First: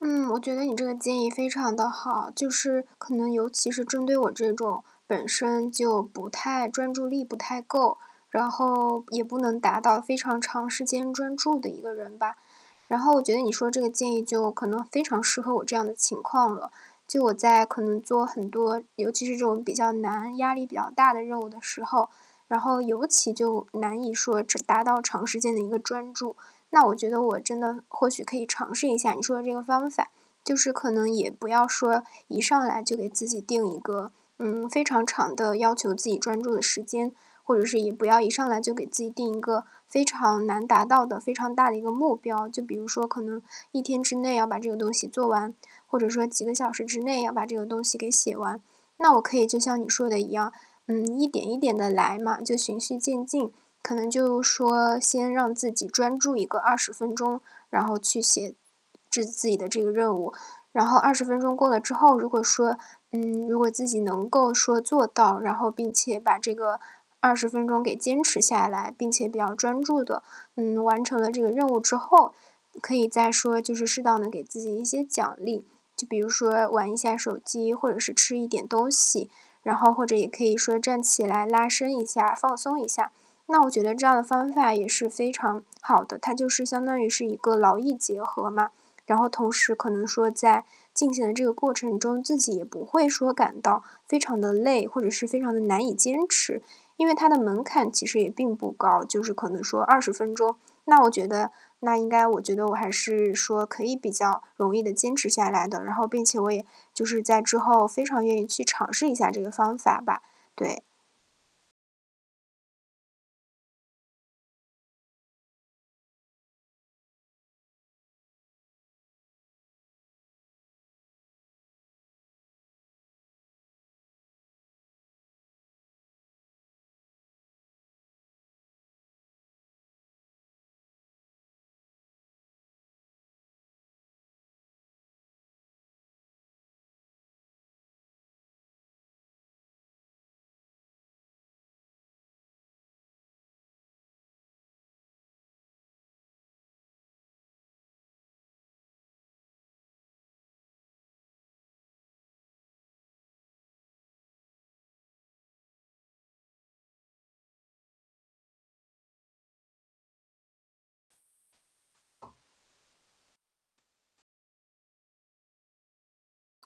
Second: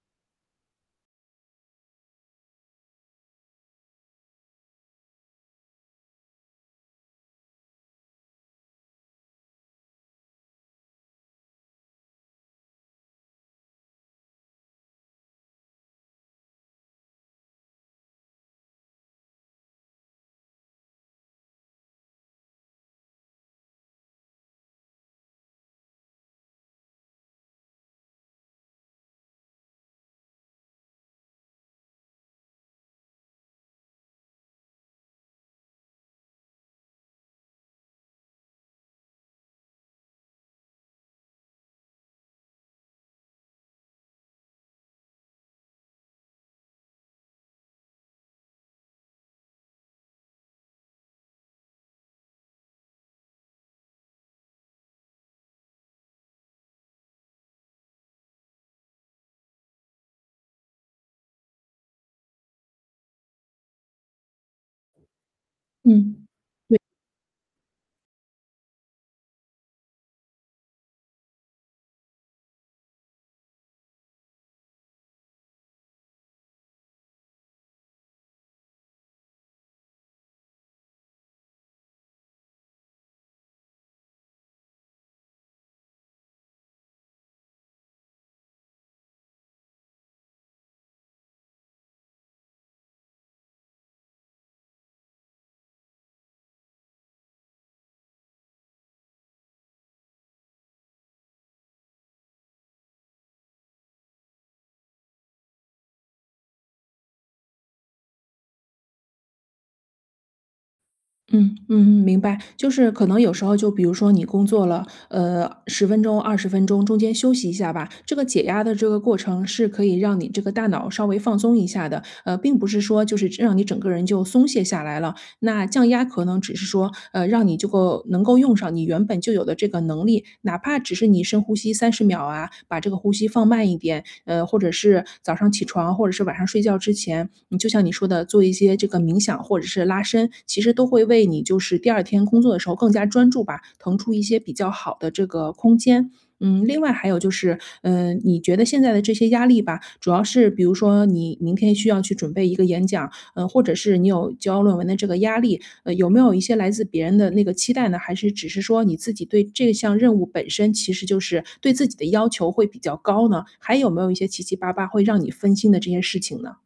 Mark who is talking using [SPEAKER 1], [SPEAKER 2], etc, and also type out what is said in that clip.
[SPEAKER 1] 嗯，我觉得你这个建议非常地好，就是可能尤其是针对我这种本身就不太专注力不太够，然后也不能达到非常长时间专注的一个人吧。然后我觉得你说这个建议就可能非常适合我这样的情况了，就我在可能做很多，尤其是这种比较难压力比较大的任务的时候，然后尤其就，难以说达到长时间的一个专注。那我觉得我真的或许可以尝试一下你说的这个方法，就是可能也不要说，一上来就给自己定一个，嗯，非常长的要求自己专注的时间，或者是也不要一上来就给自己定一个非常难达到的非常大的一个目标，就比如说可能1天之内要把这个东西做完，或者说几个小时之内要把这个东西给写完。那我可以就像你说的一样，嗯，一点一点地来嘛，就循序渐进。可能就是说先让自己专注一个20分钟，然后去写制自己的这个任务。然后20分钟过了之后，如果说嗯，如果自己能够说做到，然后并且
[SPEAKER 2] 嗯，
[SPEAKER 1] 把这
[SPEAKER 2] 对。
[SPEAKER 1] 个20分钟给坚持下来，并且比较专注地，嗯，完成了这个任务之后，可以再说就是适当能给自己一些奖励，就比如说玩一下手机，或者是吃一点东西，然后或者也可以说站起来拉伸一下，放松一下，那我觉得这样的方法也是非常好的，它就是相当于是一个劳逸结合嘛。然后同时可能说在进行的这个过程中，自己也不会感到非常地累，或者是非常地难以坚持。因为它的门槛其实也并不高，就是可能说20分钟，那我觉得那应该我觉得我还是说可以比较容易地坚持下来的，然后并且我也就是在之后非常愿意去尝试一下这个方法吧，对。
[SPEAKER 2] 嗯，嗯嗯，明白，就是可能有时候就比如说你工作了，呃，10分钟、20分钟，中间休息一下吧，这个解压的这个过程是可以让你这个大脑稍微放松一下的。呃，并不是说就是让你整个人就松懈下来了，那降压可能只是说，呃，让你这个能够用上你原本就有的这个能力，哪怕只是你深呼吸30秒啊，把这个呼吸放慢一点，呃，或者是早上起床或者是晚上睡觉之前，嗯，就像你说的做一些这个冥想或者是拉伸，其实都会为你就是第2天工作的时候更加专注吧，腾出一些比较好的这个空间。嗯，另外还有就是，嗯，你觉得现在的这些压力吧，主要是比如说你明天需要去准备一个演讲，呃，或者是你有交论文的这个压力，呃，有没有一些来自别人的那个期待呢？还是只是说你自己对这项任务本身其实就是对自己的要求会比较高呢？还有没有一些七七八八会让你分心的这件事情呢？